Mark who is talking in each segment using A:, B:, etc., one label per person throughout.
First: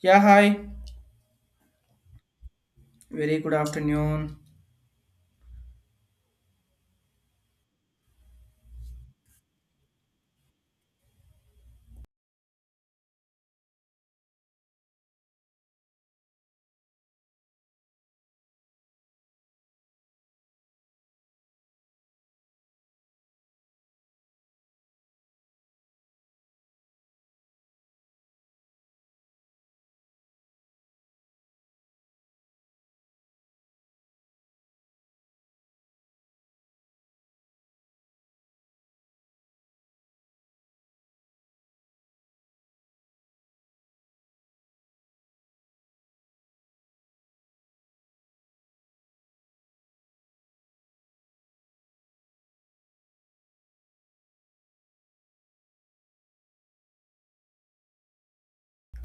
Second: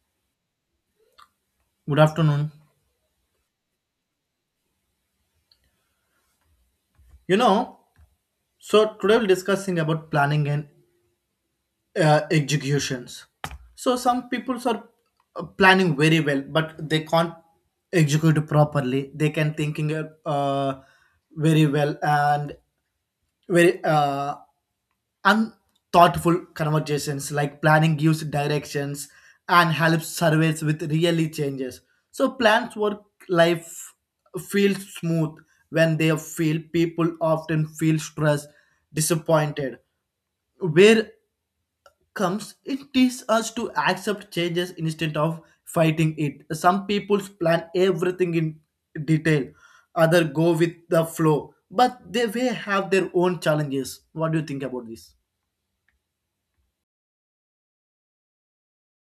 A: Yeah, hi.
B: Good afternoon.
A: Very good afternoon.
B: You know, so today we'll discussing about planning and executions. So some people are planning very well, but they can't execute properly. They can thinking very well, and very unthoughtful conversations like planning gives directions and helps surveys with really changes, so plans work, life feels smooth. When they feel, people often feel stressed, disappointed where comes, it teaches us to accept changes instead of fighting it. Some people plan everything in detail, others go with the flow, but they will have their own challenges. What do you think about this?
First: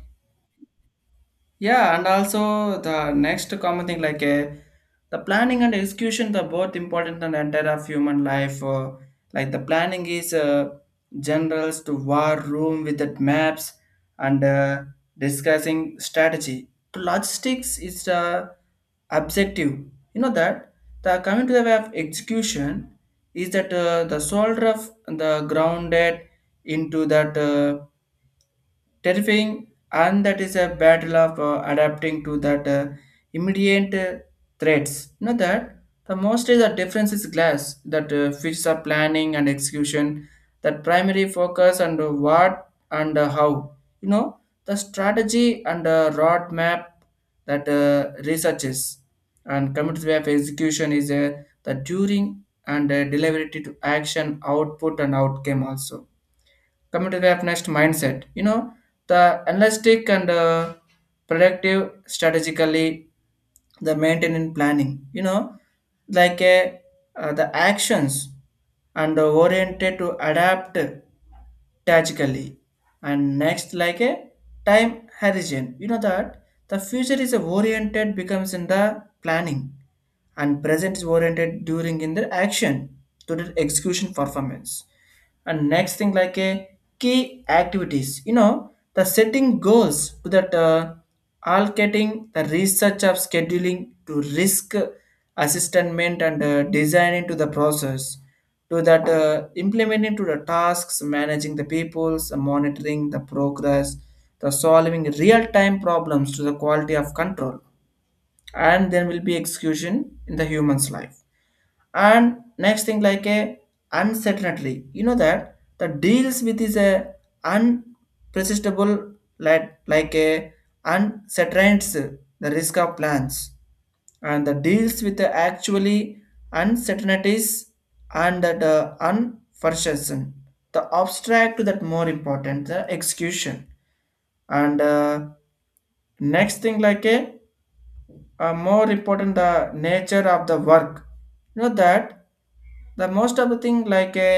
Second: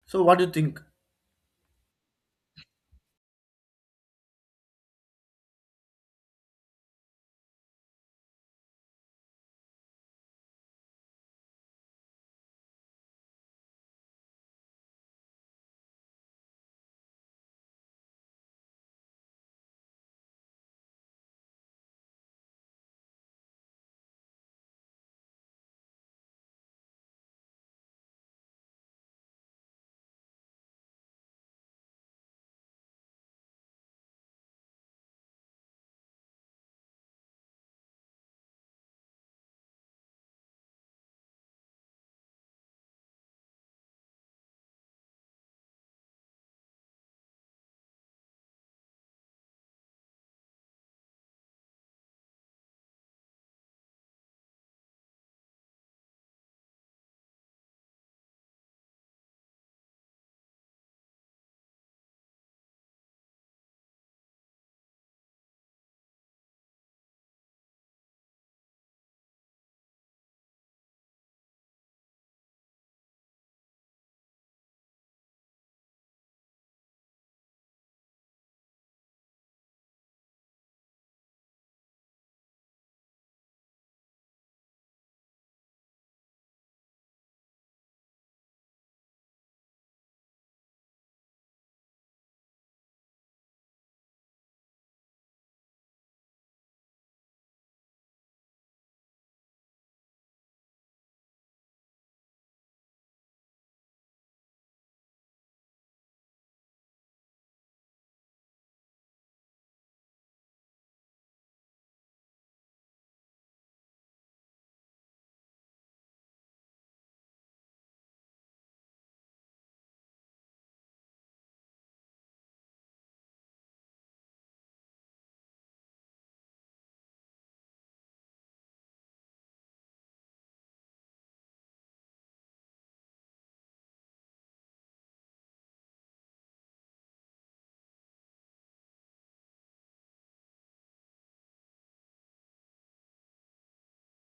B: So, what do you think?
A: Yeah, and also the next common thing like the planning and execution the both important and entire of human life. Like the planning is generals to war room with the maps and discussing strategy. To logistics is the objective. You know that the coming to the way of execution is that the soldier of the grounded into that. Terrifying, and that is a battle of adapting to that immediate threats. Not that the most is the difference is glass that fits the planning and execution, that primary focus and what and how. You know the strategy and roadmap that researches and committees way of execution is the during and delivery to action output and outcome also coming to the way of next mindset, you know the analytic and productive strategically the maintaining planning, you know like a, the actions and oriented to adapt tactically, and next like a time horizon, you know that the future is oriented becomes in the planning and present is oriented during in their action to their execution performance, and next thing like a key activities, you know the setting goals to that allocating the research of scheduling to risk assessment and designing to the process to that implementing to the tasks managing the peoples monitoring the progress the solving real-time problems to the quality of control, and there will be execution in the human's life, and next thing like a uncertainty, you know that the deals with is a unprecedented, like a uncertainties the risk of plans and the deals with the actually uncertainties and the unforeseen the abstract that more important the execution, and next thing like a more important the nature of the work, you know that the most of the thing like a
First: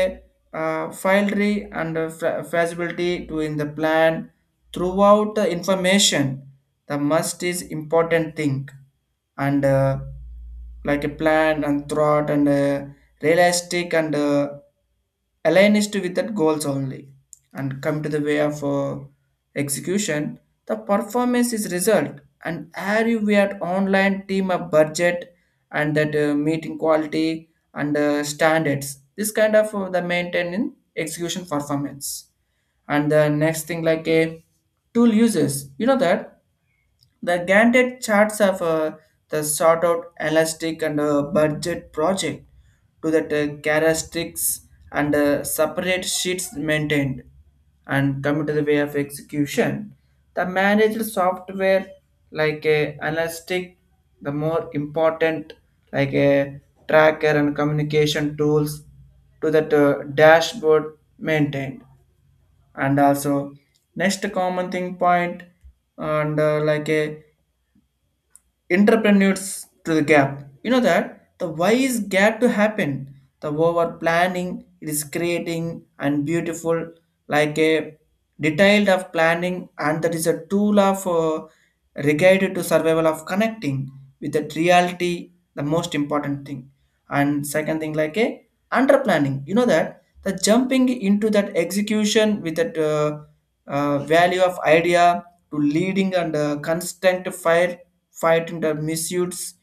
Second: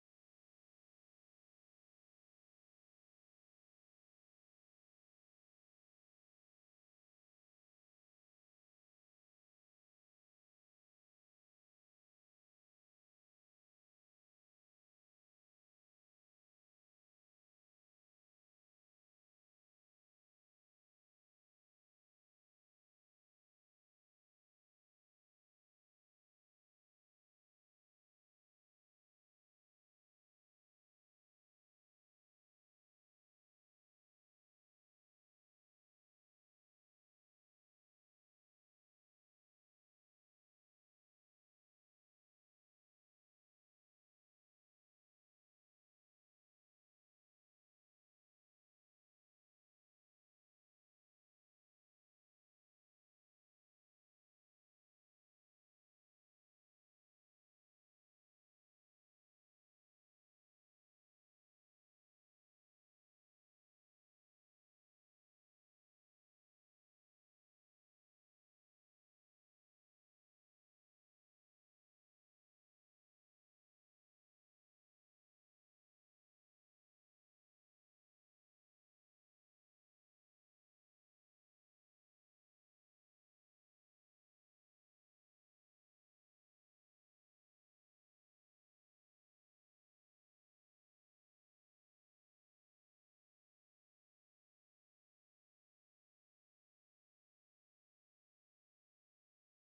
A: file tree and a feasibility to in the plan throughout the information the must is important thing, and like a plan and thought and realistic and aligned to with that goals only, and come to the way of execution. The performance is result and are you we at online team of budget and that meeting quality and standards. This kind of the maintaining execution performance. And the next thing like a tool uses. You know that the Gantt charts of the sort out elastic and budget project to that characteristics and separate sheets maintained, and come to the way of execution. The managed software like a elastic, the more important like a tracker and communication tools to that dashboard maintained, and also next common thing point and like a entrepreneurs to the gap. You know that the why is gap to happen. The over planning it is creating and beautiful like a detailed of planning, and that is a tool of regarded to survival of connecting with the reality, the most important thing, and second thing like a under planning, you know that the jumping into that execution with that value of idea to leading and constant fire fighting the misuse,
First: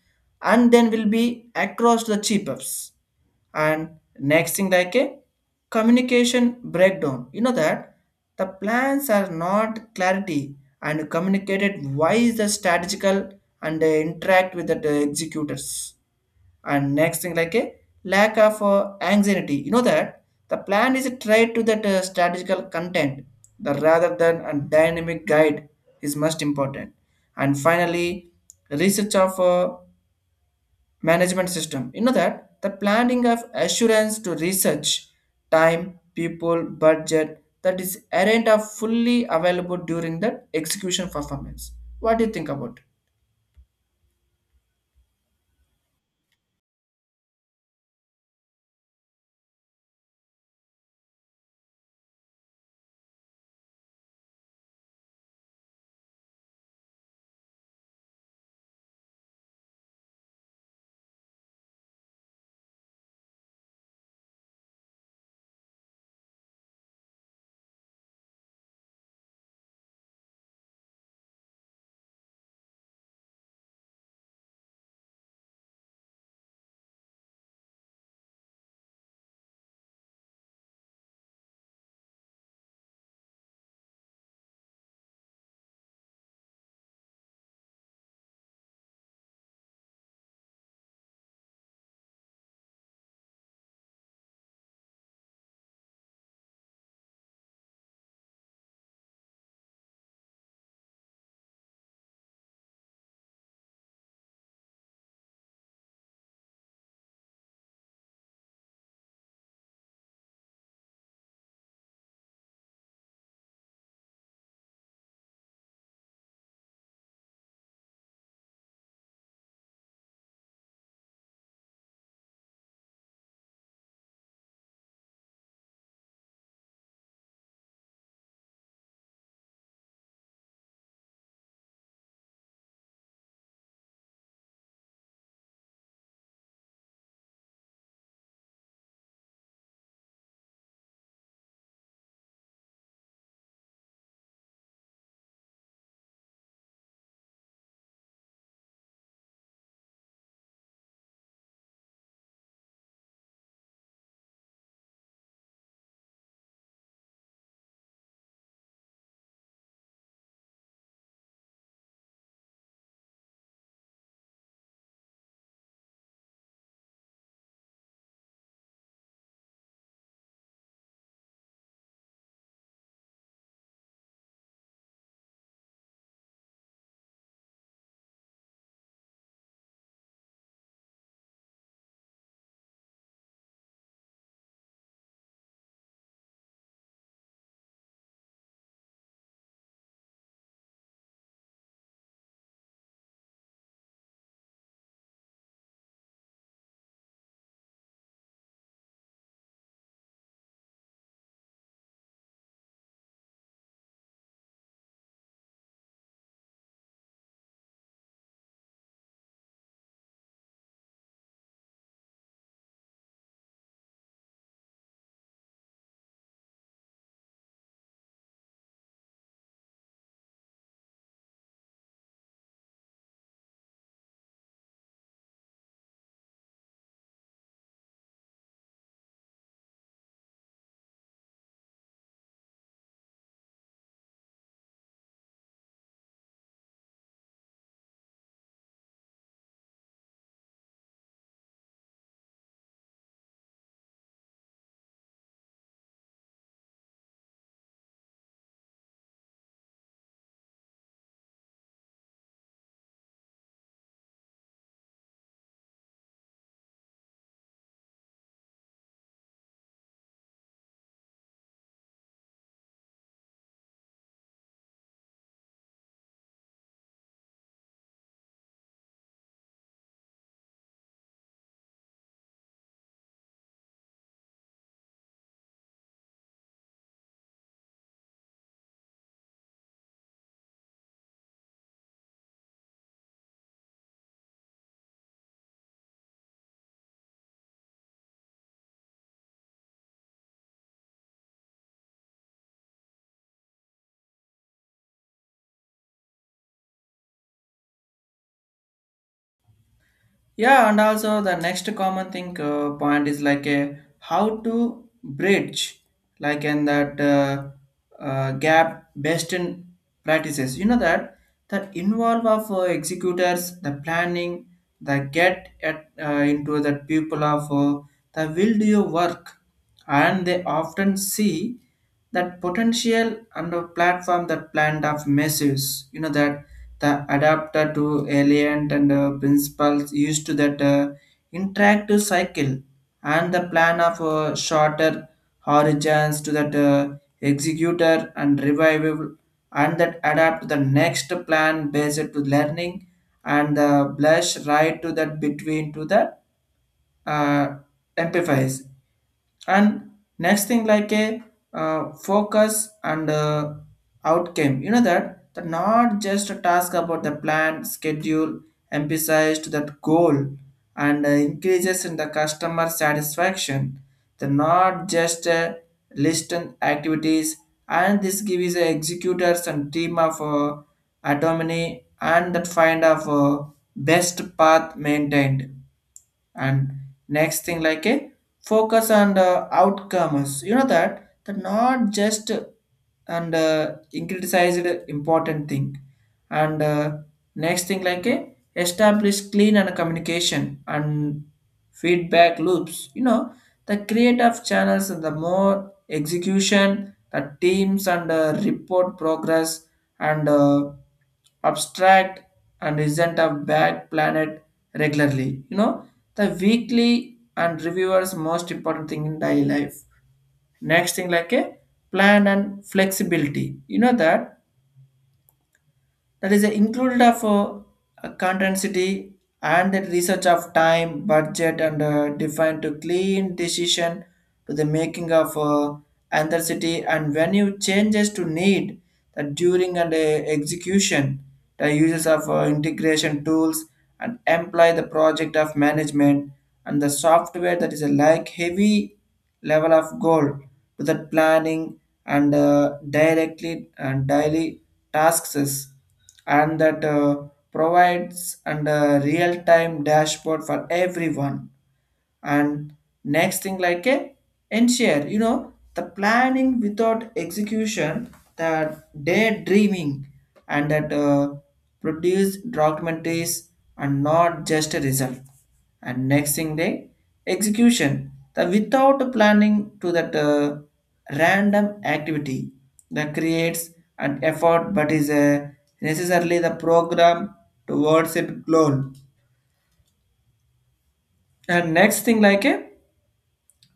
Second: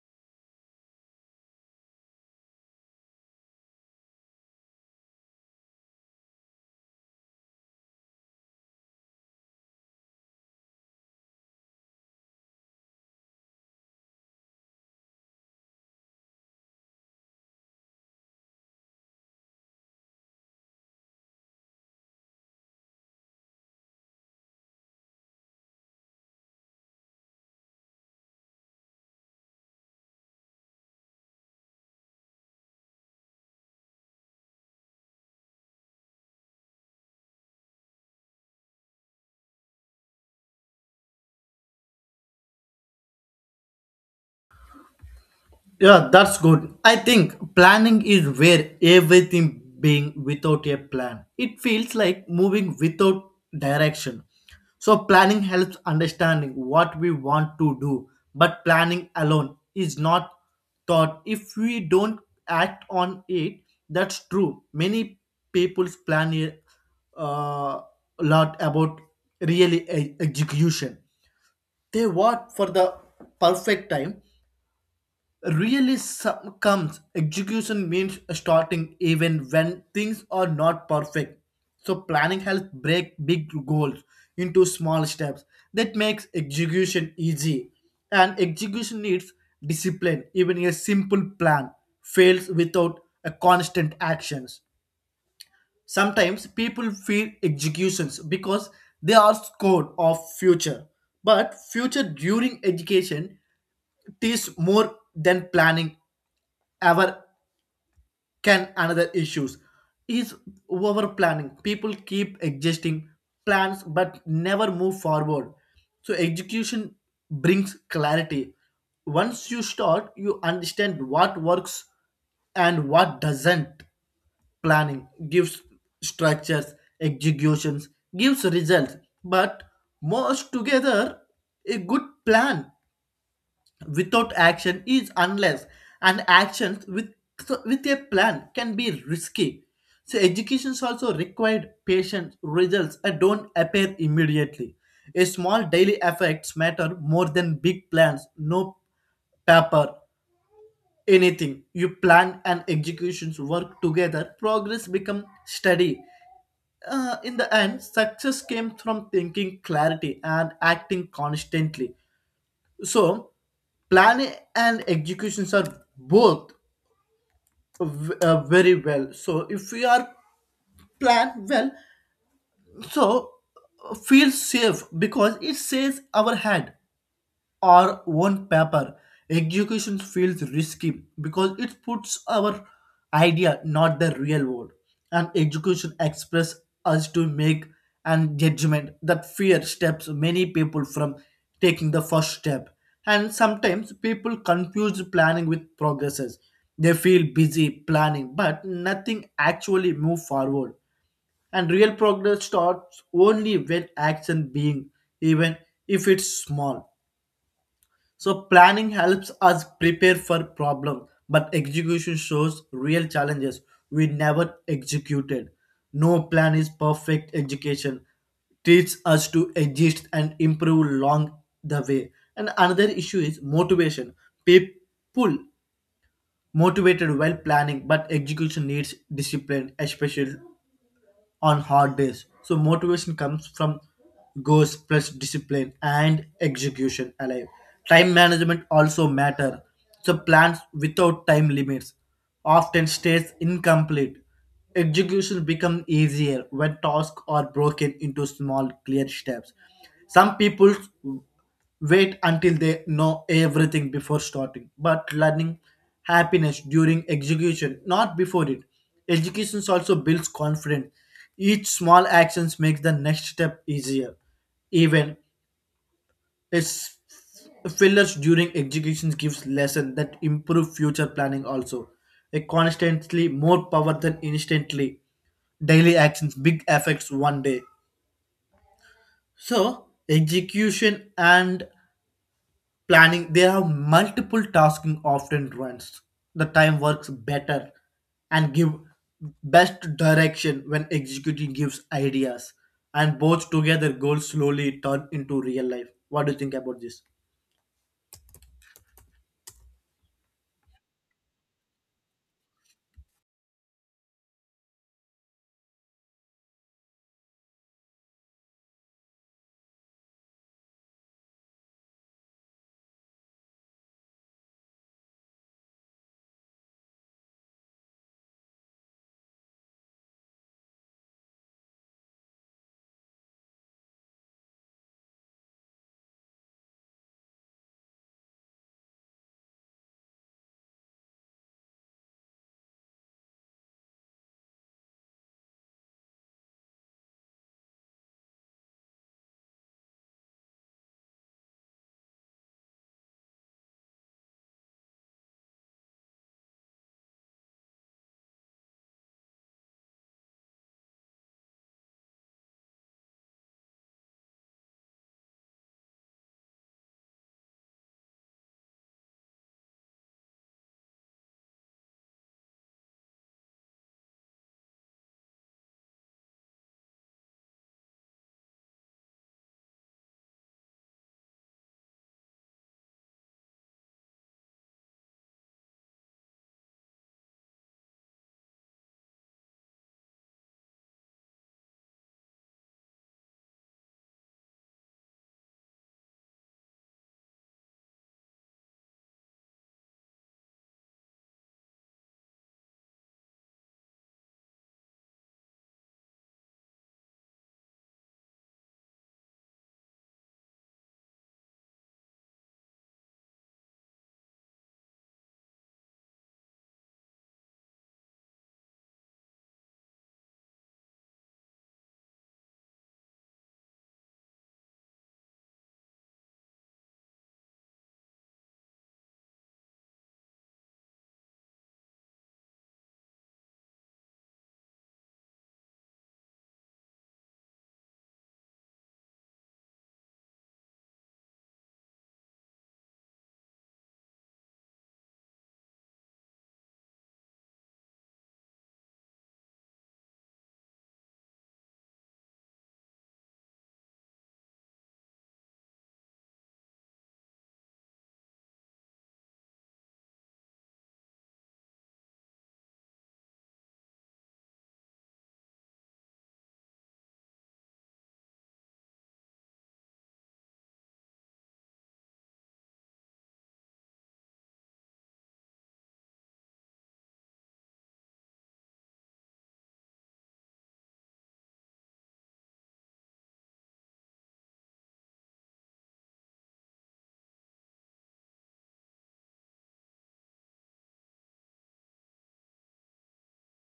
A: and then will be across the cheapups, and next thing like a communication breakdown, you know that the plans are not clarity and communicated why is the strategical and interact with the executors, and next thing like a lack of anxiety, you know that the plan is tied to that strategical content the rather than a dynamic guide is most important, and finally research of management system, you know that the planning of assurance to research time people budget that is aren't are fully available during the execution performance. What do you think about?
B: Yeah, that's good. I think planning is where everything being without a plan. It feels like moving without direction. So planning helps understanding what we want to do, but planning alone is not thought if we don't act on it. That's true. Many people's plan a lot about really execution. They want for the perfect time realism comes execution means starting even when things are not perfect, so planning helps break big goals into small steps that makes execution easy, and execution needs discipline. Even a simple plan fails without a constant actions. Sometimes people fear executions because they are scared of future, but future during education teaches more than planning ever can. Another issues is over planning. People keep existing plans but never move forward, so execution brings clarity. Once you start, you understand what works and what doesn't. Planning gives structures, executions gives results, but merged together a good plan without action is unless, and actions with a plan can be risky. So educations also required patience, results and don't appear immediately. A small daily effects matter more than big plans, no paper. Anything you plan and executions work together, progress become steady. In the end, success came from thinking clarity and acting constantly. So planning and executions are both very well. So if we are planned well, so feel safe because it saves our hand or on paper. Execution feels risky because it puts our idea, not the real world. And execution express us to make and judgment that fear steps many people from taking the first step. And sometimes people confuse planning with progresses. They feel busy planning, but nothing actually move forward. And real progress starts only when action being, even if it's small. So planning helps us prepare for problems, but execution shows real challenges we never executed. No plan is perfect. Education teaches us to adjust and improve along the way. And another issue is motivation. People motivated while planning, but execution needs discipline, especially on hard days. So motivation comes from goals plus discipline and execution alive. Time management also matter. So plans without time limits often stays incomplete. Execution become easier when tasks are broken into small clear steps. Some people wait until they know everything before starting, but learning happiness during execution, not before it. Education also builds confidence, each small actions makes the next step easier, even its fillers during execution gives lesson that improve future planning also. A constantly more power than instantly, daily actions big effects one day. So execution and planning, they have multiple tasking often runs the time works better and give best direction when executing gives ideas, and both together goals slowly turn into real life. What do you think about this?
A: Yeah, and also the next common thing point is like a how to bridge like in that gap best in practices. You know that that involve of executors, the planning, the get at, into the people of the will do your work, and they often see that potential and a platform that planned of messes. You know that the adapter to alien and principles used to that interactive cycle and the plan of shorter horizons to that executor and revival, and that adapt to the next plan based to learning and the blush right to that between to the uh, amplifies, and next thing like a focus and outcome, you know that that not just a task about the plan schedule emphasized that goal and increases in the customer satisfaction the not just list and activities, and this gives the executors and team of autonomy and that find of best path maintained, and next thing like a focus on the outcomes, you know that the not just and criticized important thing, and next thing like a establish clean and communication and feedback loops, you know the creative channels and the more execution the teams and report progress and abstract and isn't a bad planet regularly. You know, the weekly and reviewers most important thing in daily life. Next thing like a plan and flexibility. You know that that is included of a contingency and the research of time budget and defined to clean decision to the making of city and when you changes to need that during and execution the uses of integration tools and employ the project of management and the software that is a like heavy level of goal to the planning and directly and daily tasks, and that provides and a real-time dashboard for everyone, and next thing like a ensure, you know the planning without execution the daydreaming and that produce documentaries and not just a result, and next thing they execution the without planning to that random activity that creates an effort but is necessarily the program towards it goal, and next thing like a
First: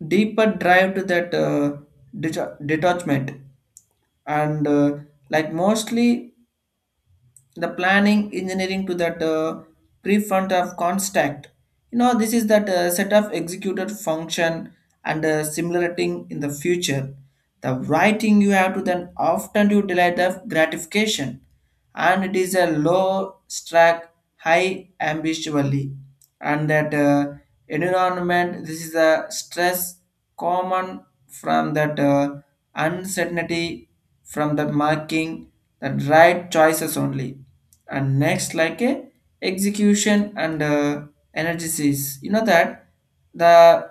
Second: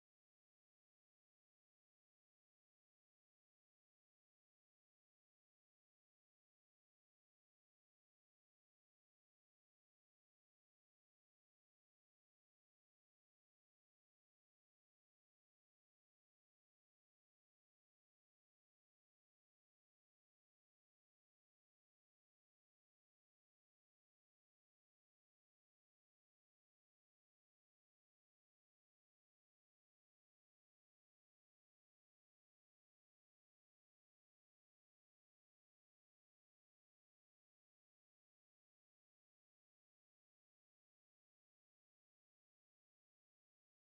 A: deeper drive to that detachment and like mostly the planning engineering to that prefront of contact, you know this is that set of executed function and simulating in the future the writing you have to then often you delay the gratification, and it is a low strike high ambitiously and that environment this is a stress common from that uncertainty from the marking the right choices only, and next like a execution and analysis, you know that the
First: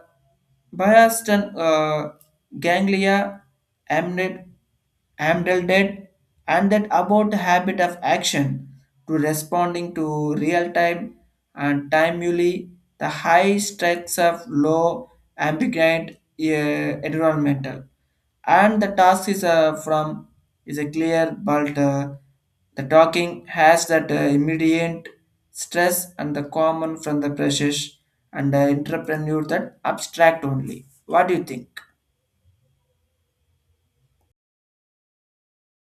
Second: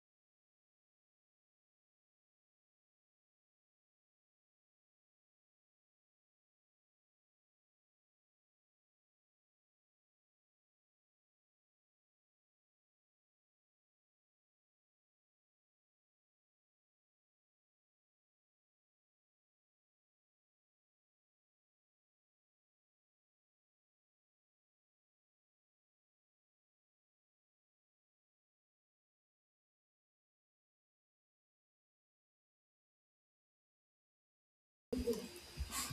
A: biased and ganglia amnid, amyloid, and that about the habit of action to responding to real time and timely the high strikes of low ambiguous environmental and the task is from is a clear but the talking has that immediate stress and the common from the precious and the entrepreneur that abstract only. What do you think?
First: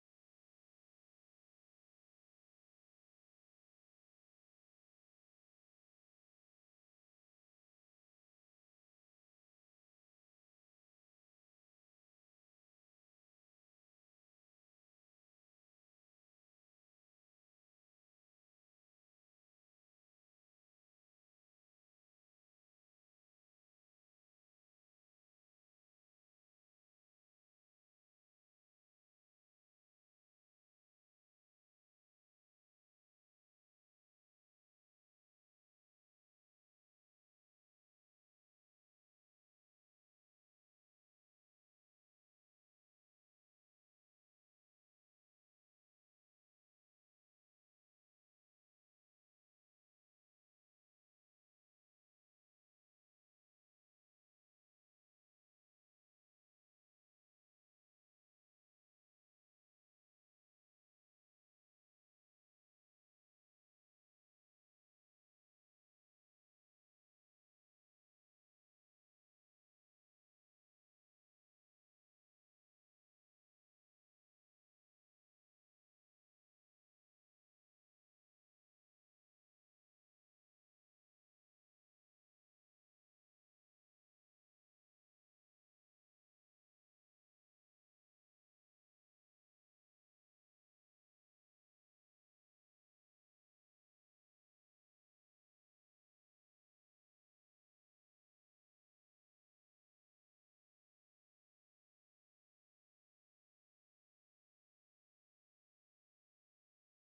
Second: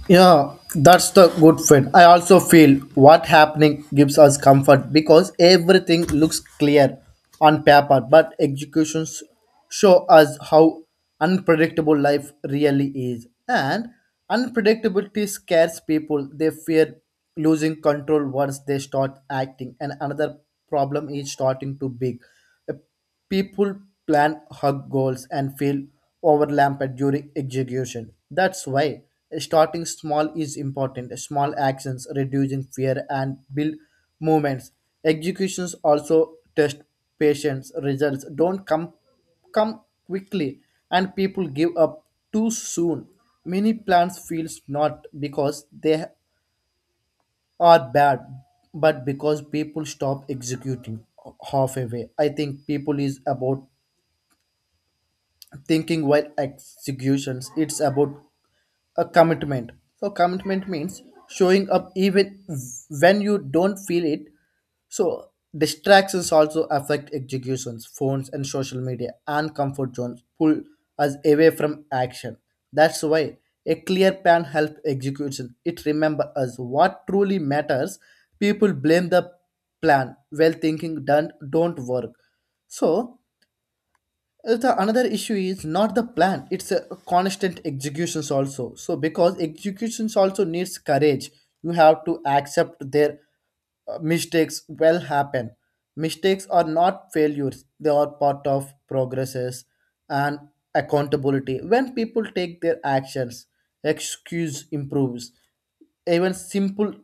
B: Yeah, that's the good friend. I also feel what happening gives us comfort because everything looks clear on paper, but executions show us how unpredictable life really is. And unpredictability scares people. They fear losing control once they start acting. And another problem is starting too big. People plan hug goals and feel overwhelmed during execution. That's why starting small is important. Small actions reducing fear and build movements. Executions also test patience. Results don't come quickly, and people give up too soon. Many plans fails not because they are bad, but because people stop executing half away. I think people is about thinking while executions, it's about a commitment. So commitment means showing up even when you don't feel it. So distractions also affect executions. Phones and social media and comfort zones pull us away from action. That's why a clear plan helps execution, it remember us what truly matters. People blame the plan while thinking don't work. So the another issue is not the plan; it's a constant executions also. So because executions also needs courage, you have to accept their mistakes will happen. Mistakes are not failures; they are part of progresses and accountability. When people take their actions, excuse improves. Even simple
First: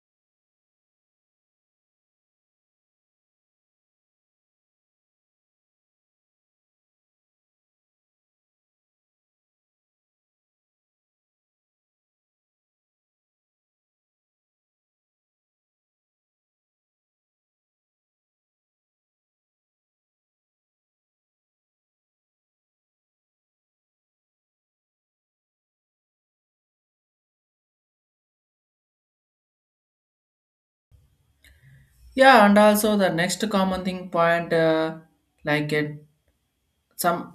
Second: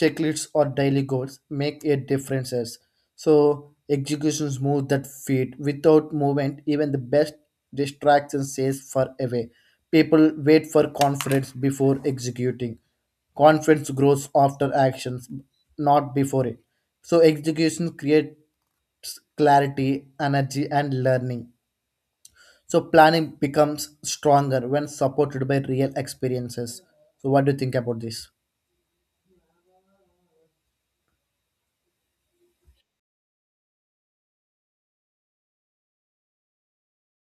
B: checklists or daily goals make a differences. So executions move that feet without movement, even the best distraction stays far away. People wait for confidence before executing, confidence grows after actions, not before it. So execution creates clarity, energy, and learning. So planning becomes stronger when supported by real experiences. So what do you think about this?
A: Yeah, and also the next common thing point, like it, some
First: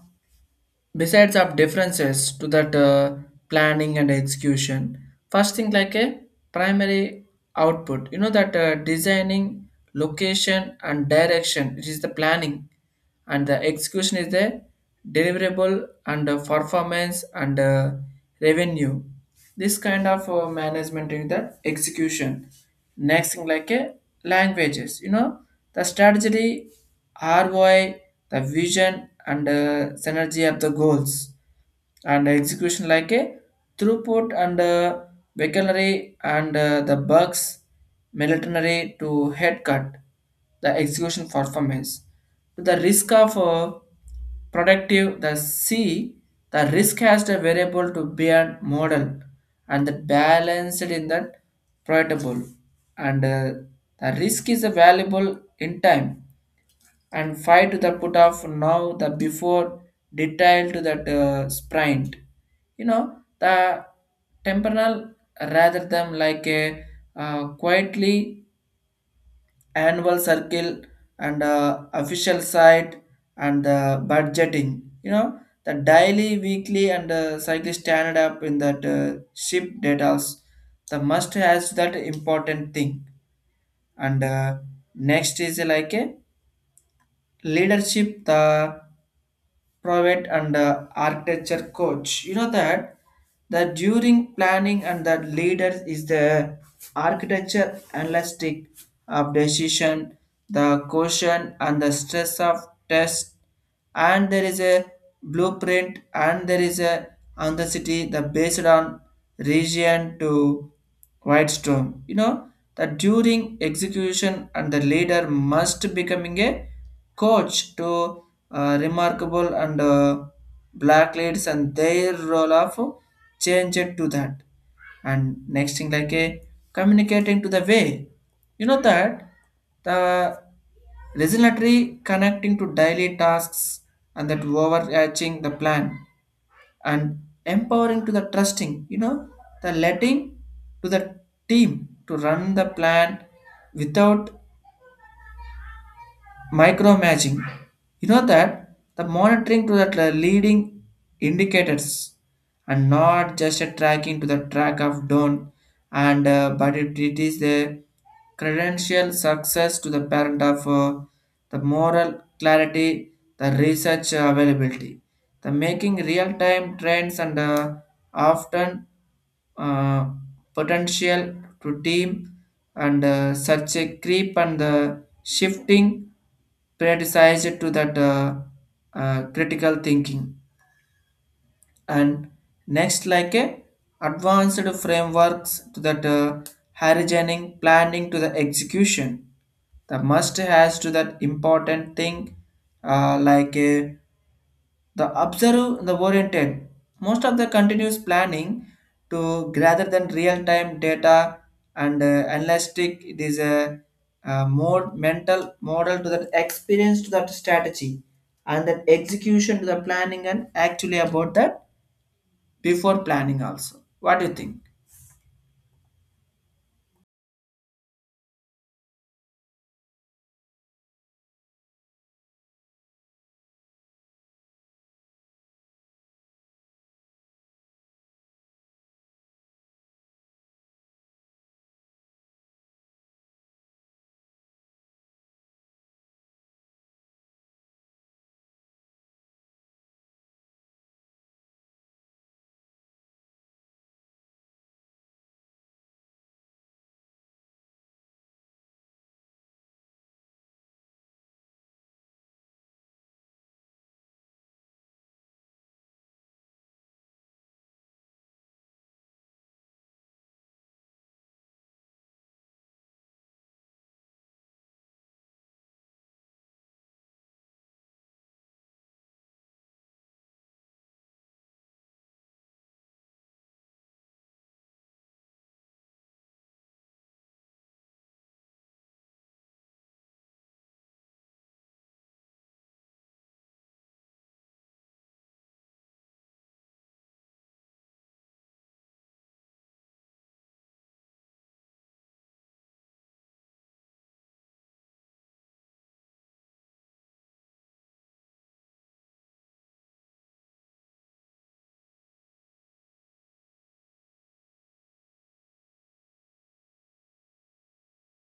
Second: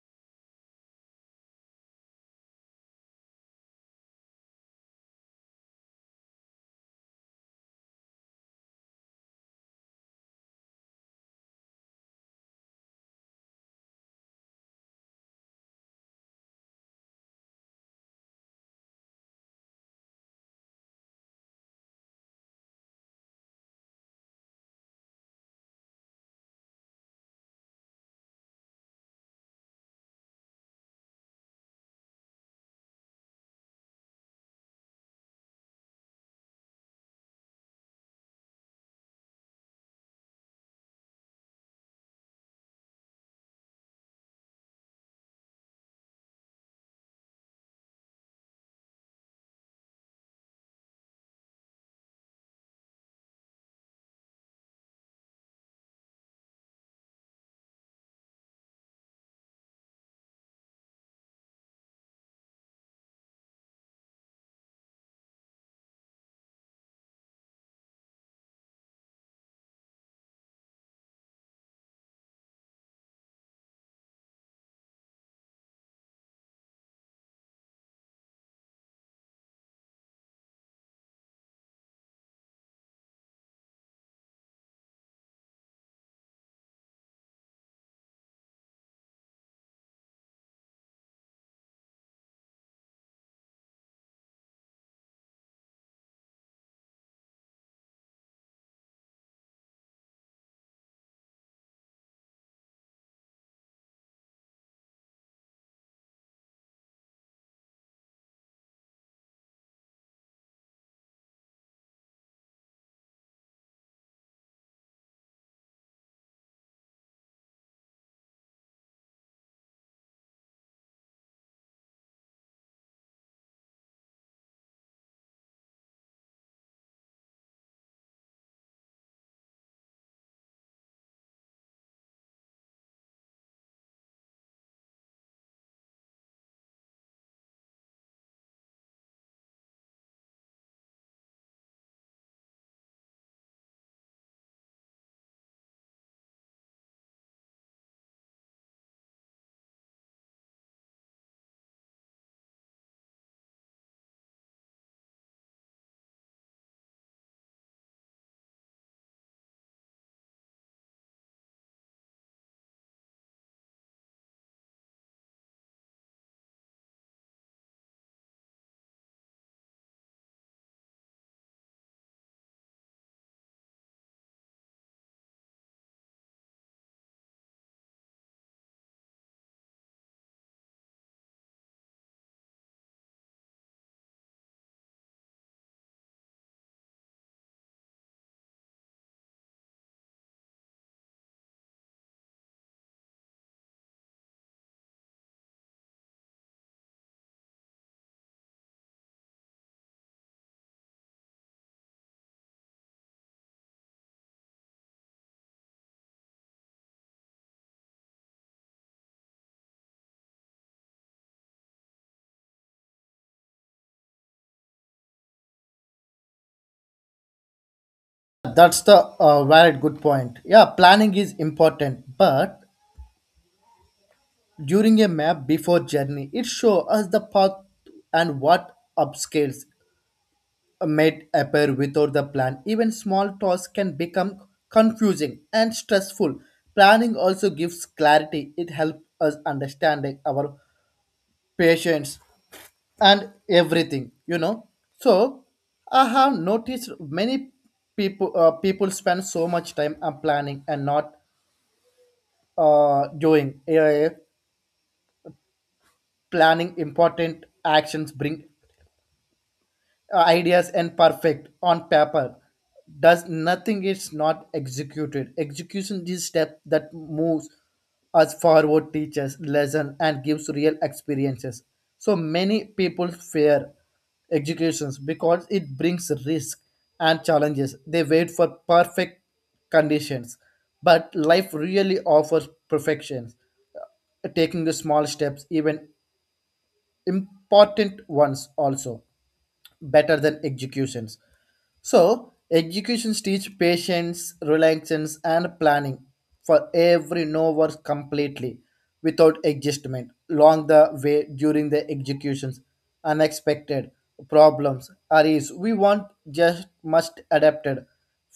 A: besides of differences to that planning and execution. First thing like a primary output. You know that designing, location and direction, which is the planning, and the execution is the deliverable and performance and revenue, this kind of management is the execution. Next thing like a languages, you know the strategy, ROI, the vision and synergy of the goals and execution like a throughput and veterinary and the bugs military to headcut the execution performance to the risk of productive the c the risk has the variable to be a model and the balanced in that profitable and the risk is valuable in time and five to the put off now the before detail to that sprint, you know the temporal rather than like a quietly annual circle and official site and the budgeting, you know the daily weekly and cycle standard up in that ship details. The must has that important thing, and next is like a leadership, the private and architecture coach, you know, that that during planning, and that leader is the architecture analytic of decision, the caution and the stress of test. And there is a blueprint and there is a anxiety the based on region to white storm, you know, that during execution, and the leader must becoming a coach to remarkable and black leads and their role of change it to that. And next thing like a communicating to the way, you know, that the regulatory connecting to daily tasks and that overarching the plan, and empowering to the trusting, you know, the letting to the team to run the plan without micromatching, you know, that the monitoring to the leading indicators and not just a tracking to the track of down, and but it is the credential success to the parent of the moral clarity, the research availability, the making real-time trends and often, uh, potential to team, and such a creep and the shifting predecessor to that critical thinking. And next like a advanced frameworks to that horizoning planning to the execution, the must has to that important thing, like a the observer, the oriented, most of the continuous planning to rather than real-time data and analytic. It is a more mental model to that experience to that strategy and that execution to the planning, and actually about that before planning also. What do you think?
B: That's the valid good point. Yeah, planning is important, but during a map before journey, it show us the path and what upscales may appear without the plan. Even small tasks can become confusing and stressful. Planning also gives clarity. It helps us understanding our patients and everything. so I have noticed many people spend so much time on planning and not doing. Planning important actions bring ideas and perfect on paper does nothing, it's not executed. Execution is step that moves us forward, teaches lesson, and gives real experiences. So many people fear executions because it brings risk and challenges. They wait for perfect conditions, but life really offers perfection. Taking the small steps, even important ones also better than executions. So, executions teach patience, relaxation, and planning for every no work completely without adjustment along the way during the executions. Unexpected problems arise. We want just must adapted.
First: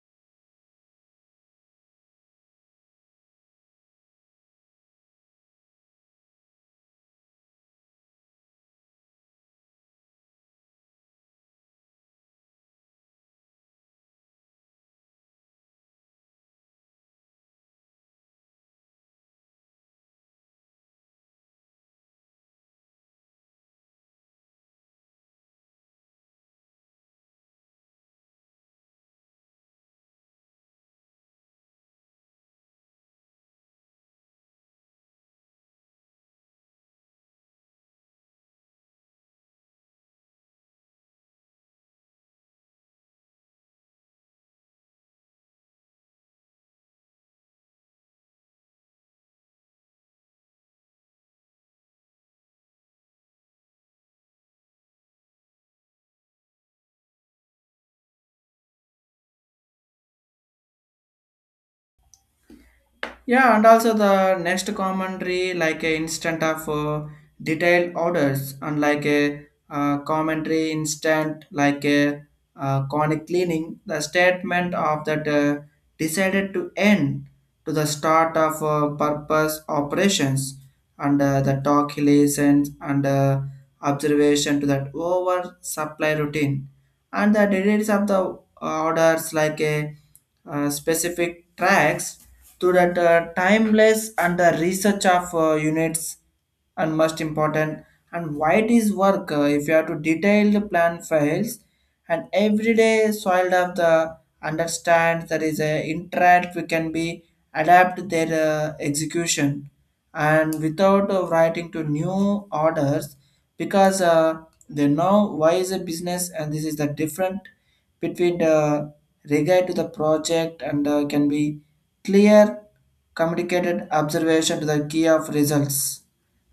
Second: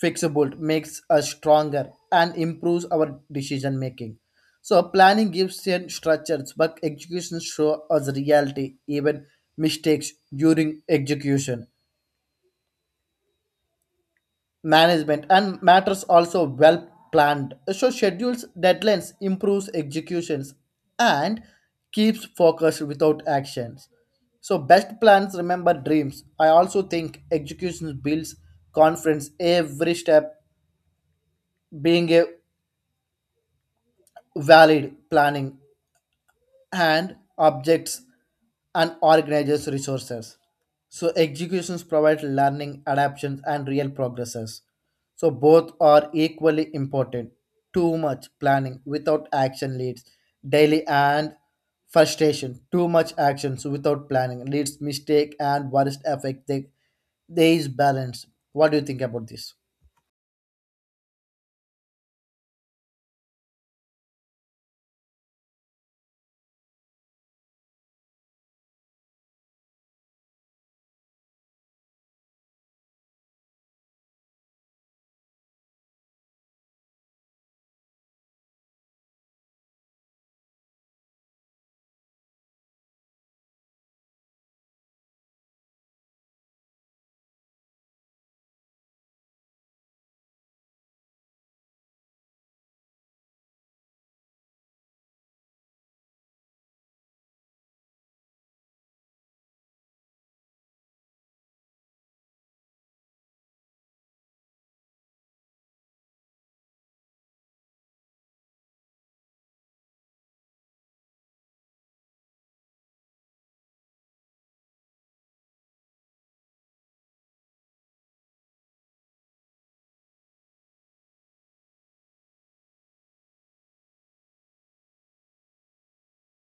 B: Fixable makes us stronger and improves our decision making. So planning gives and structures, but executions show us reality. Even mistakes during execution management and matters also. Well planned so schedules, deadlines improves executions and keeps focus without actions. So best plans remember dreams. I also think execution builds confidence every step, being a valid planning and objects, and organizes resources. So executions provide learning, adaptations, and real progresses. So both are equally important. Too much planning without action leads daily and frustration. Too much actions without planning leads mistake and worst effect. They, there is balance. What do you think about this?
A: Yeah, and also the next commentary like a instant of detailed orders, unlike a commentary instant like a conic cleaning, the statement of that decided to end to the start of purpose operations and the talk relations and observation to that over supply routine, and the details of the orders like a specific tracks to that timeless and the research of units, and most important. And why it is work, if you have to detail the plan files and everyday soil of the understand, there is a interact we can be adapt their execution and without writing to new orders, because they know why is a business, and this is the different between the regard to the project and can be clear communicated observation to the key of results.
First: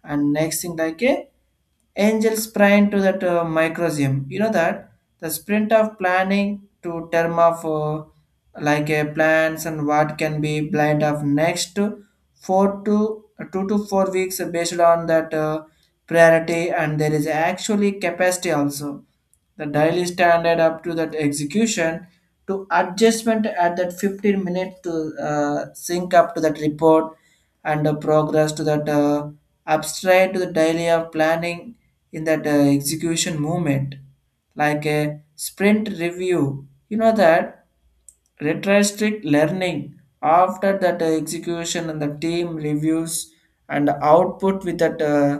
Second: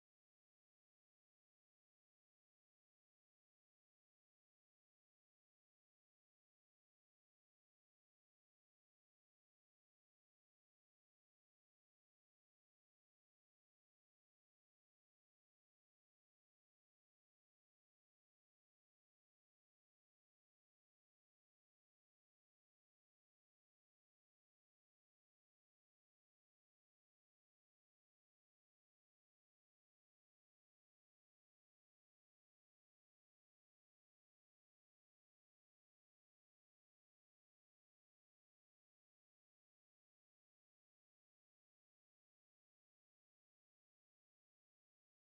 A: And next thing like a angel sprint to that microseum, you know, that the sprint of planning to term of like a plans and what can be blind of next four to two to four weeks based on that priority, and there is actually capacity also, the daily standard up to that execution to adjustment at that 15 minutes to sync up to that report and progress to that abstract to the daily of planning in that execution movement, like a sprint review, you know, that retrospect learning after that execution, and the team reviews and output with that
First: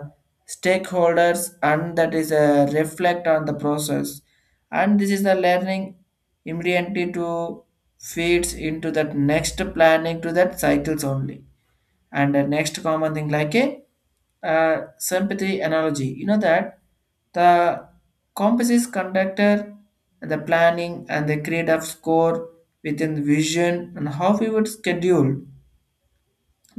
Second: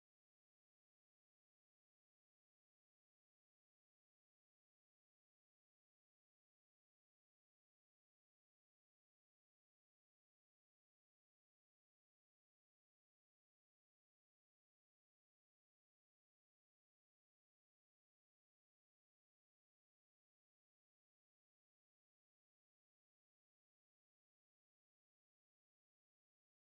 A: stakeholders, and that is a reflect on the process, and this is the learning immediately to feeds into that next planning to that cycles only. And the next common thing like a sympathy analogy, you know, that the composite conductor and the planning and the create of score within the vision, and how we would schedule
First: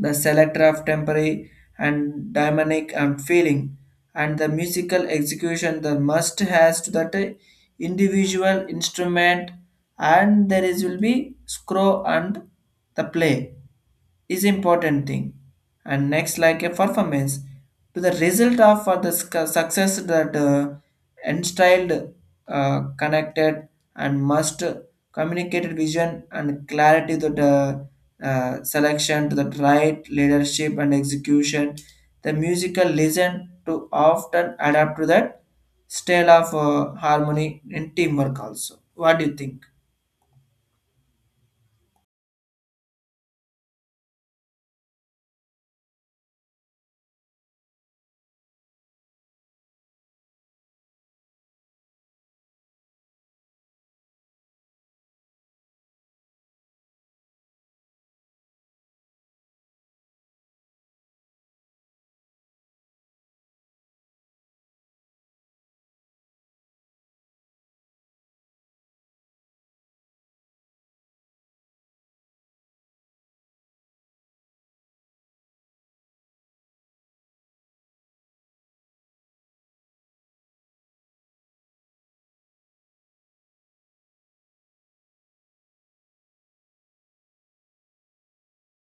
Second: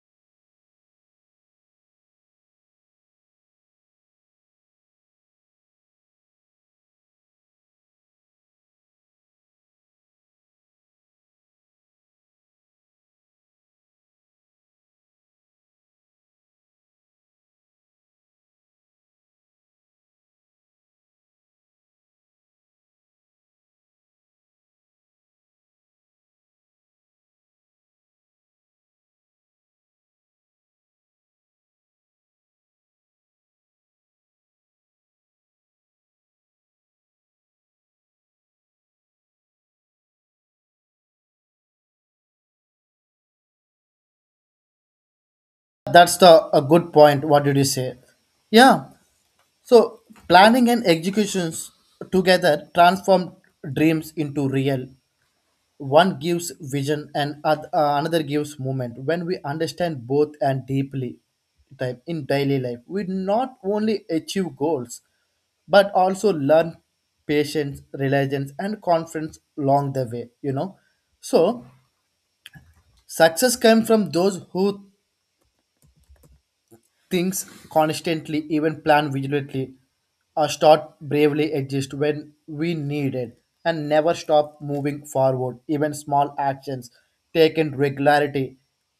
A: the selector of temporary and dynamic and feeling, and the musical execution the must has to that individual instrument and there is will be scroll and the play is important thing and next like a performance to the result of for the sc- success that instilled connected and must communicated vision and clarity that selection to the right leadership and execution. The musical listen to often adapt to that style of harmony in teamwork also. What do you think?
B: That's the a good point. What did you say? Yeah. So, planning and executions together transform dreams into real. One gives vision and another gives movement. When we understand both and deeply type in daily life, we not only achieve goals but also learn patience, reliance, and confidence along the way. so Success comes from those who things constantly, even plan vigilantly, or start bravely exist when we need it, and never stop moving forward. Even small actions taken regularity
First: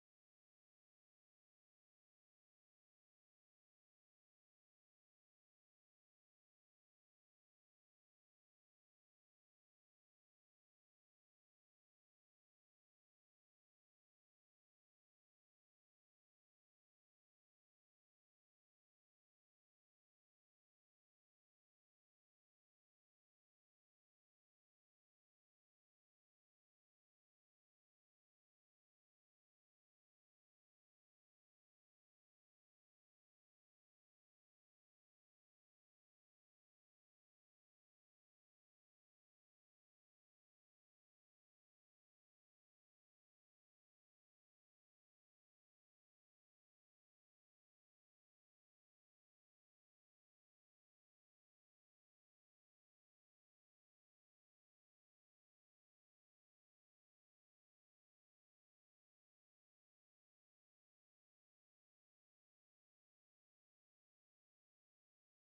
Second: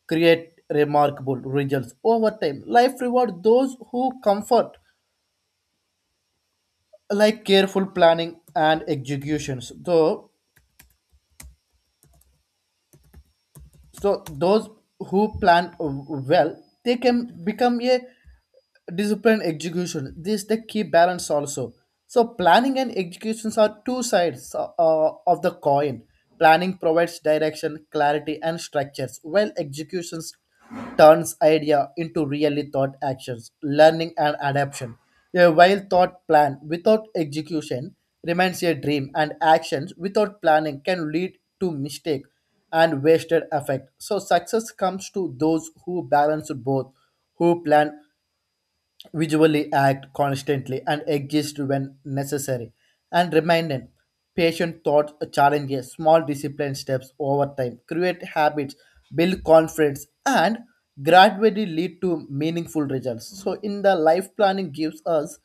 B: create remarkable results over time. Life rewards those who comfort, like careful planning and executions. Though so those who plan well, they can become a disciplined execution. This is the key balance also. So planning and executions are two sides of the coin. Planning provides direction, clarity, and structures, while executions turns idea into really thought actions, learning and adaptation. A well thought plan without execution remains a dream, and actions without planning can lead to mistake and wasted effect. So success comes to those who balance both, who plan, visually act constantly, and exist when necessary, and remind patient thoughts, challenges, small discipline steps over time, create habits, build confidence, and gradually lead to meaningful results. So in the life, planning gives us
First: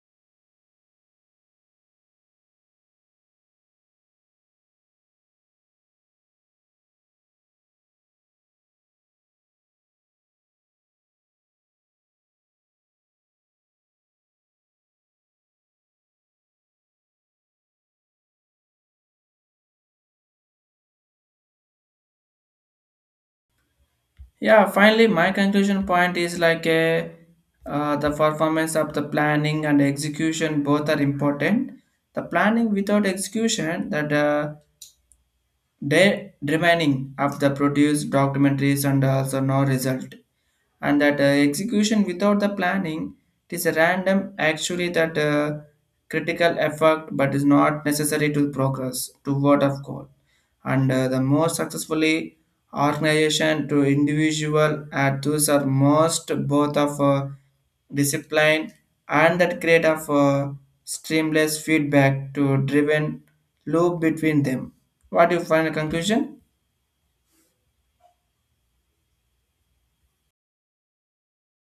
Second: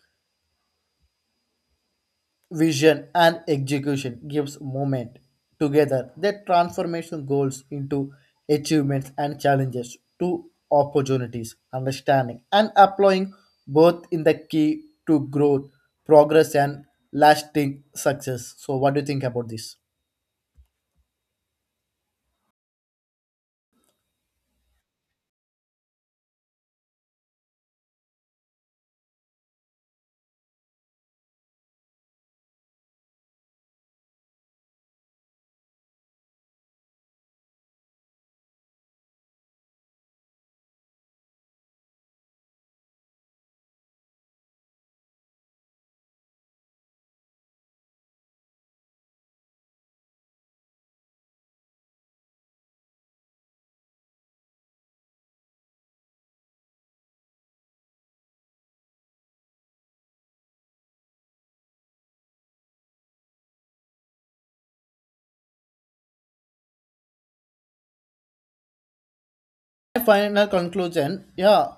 B: vision and execution gives movement, together that transformation goals into achievements and challenges to opportunities. Understanding and applying both in the key to growth, progress, and lasting success. So what do you think about this?
A: Yeah, finally, my conclusion point is like a, the performance of the planning and execution both are important. The planning without execution, that day remaining of the produced documentaries and also no result. And that execution without the planning it is a random actually that critical effect, but is not necessary to progress toward of goal and the more successfully organization to individual at those are most both of discipline and that create of streamless feedback to driven loop between them what do you find a conclusion
B: My final conclusion, yeah,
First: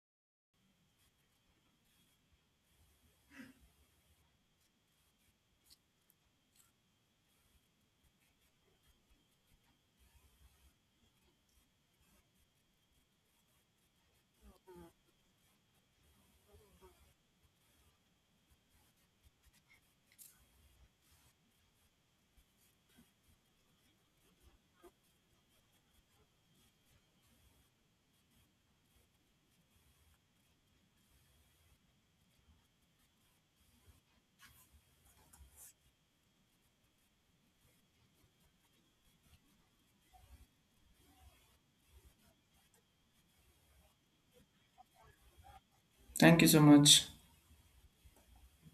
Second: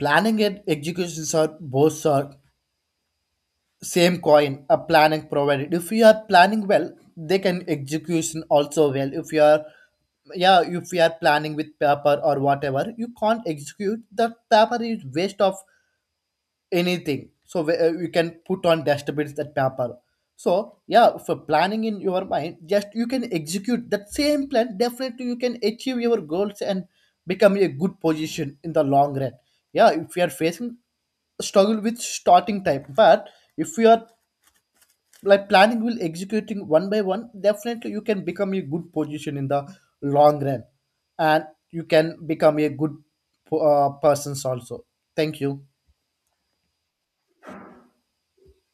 B: planning and executions are both are same coin. A planning provided, if you are planning well, they can execution also well. If you are, yeah, if you are planning with paper or whatever, you can't execute. The paper is waste of anything. So you can put on dustbins that paper. So yeah, for planning in your mind, just you can execute that same plan, definitely you can achieve your goals and become a good position in the long run. Yeah, if you are facing struggle with starting time, but if you are like planning will executing one by one, definitely you can become a good position in the long run. And you can become a good persons also. Thank you.
A: thank you so much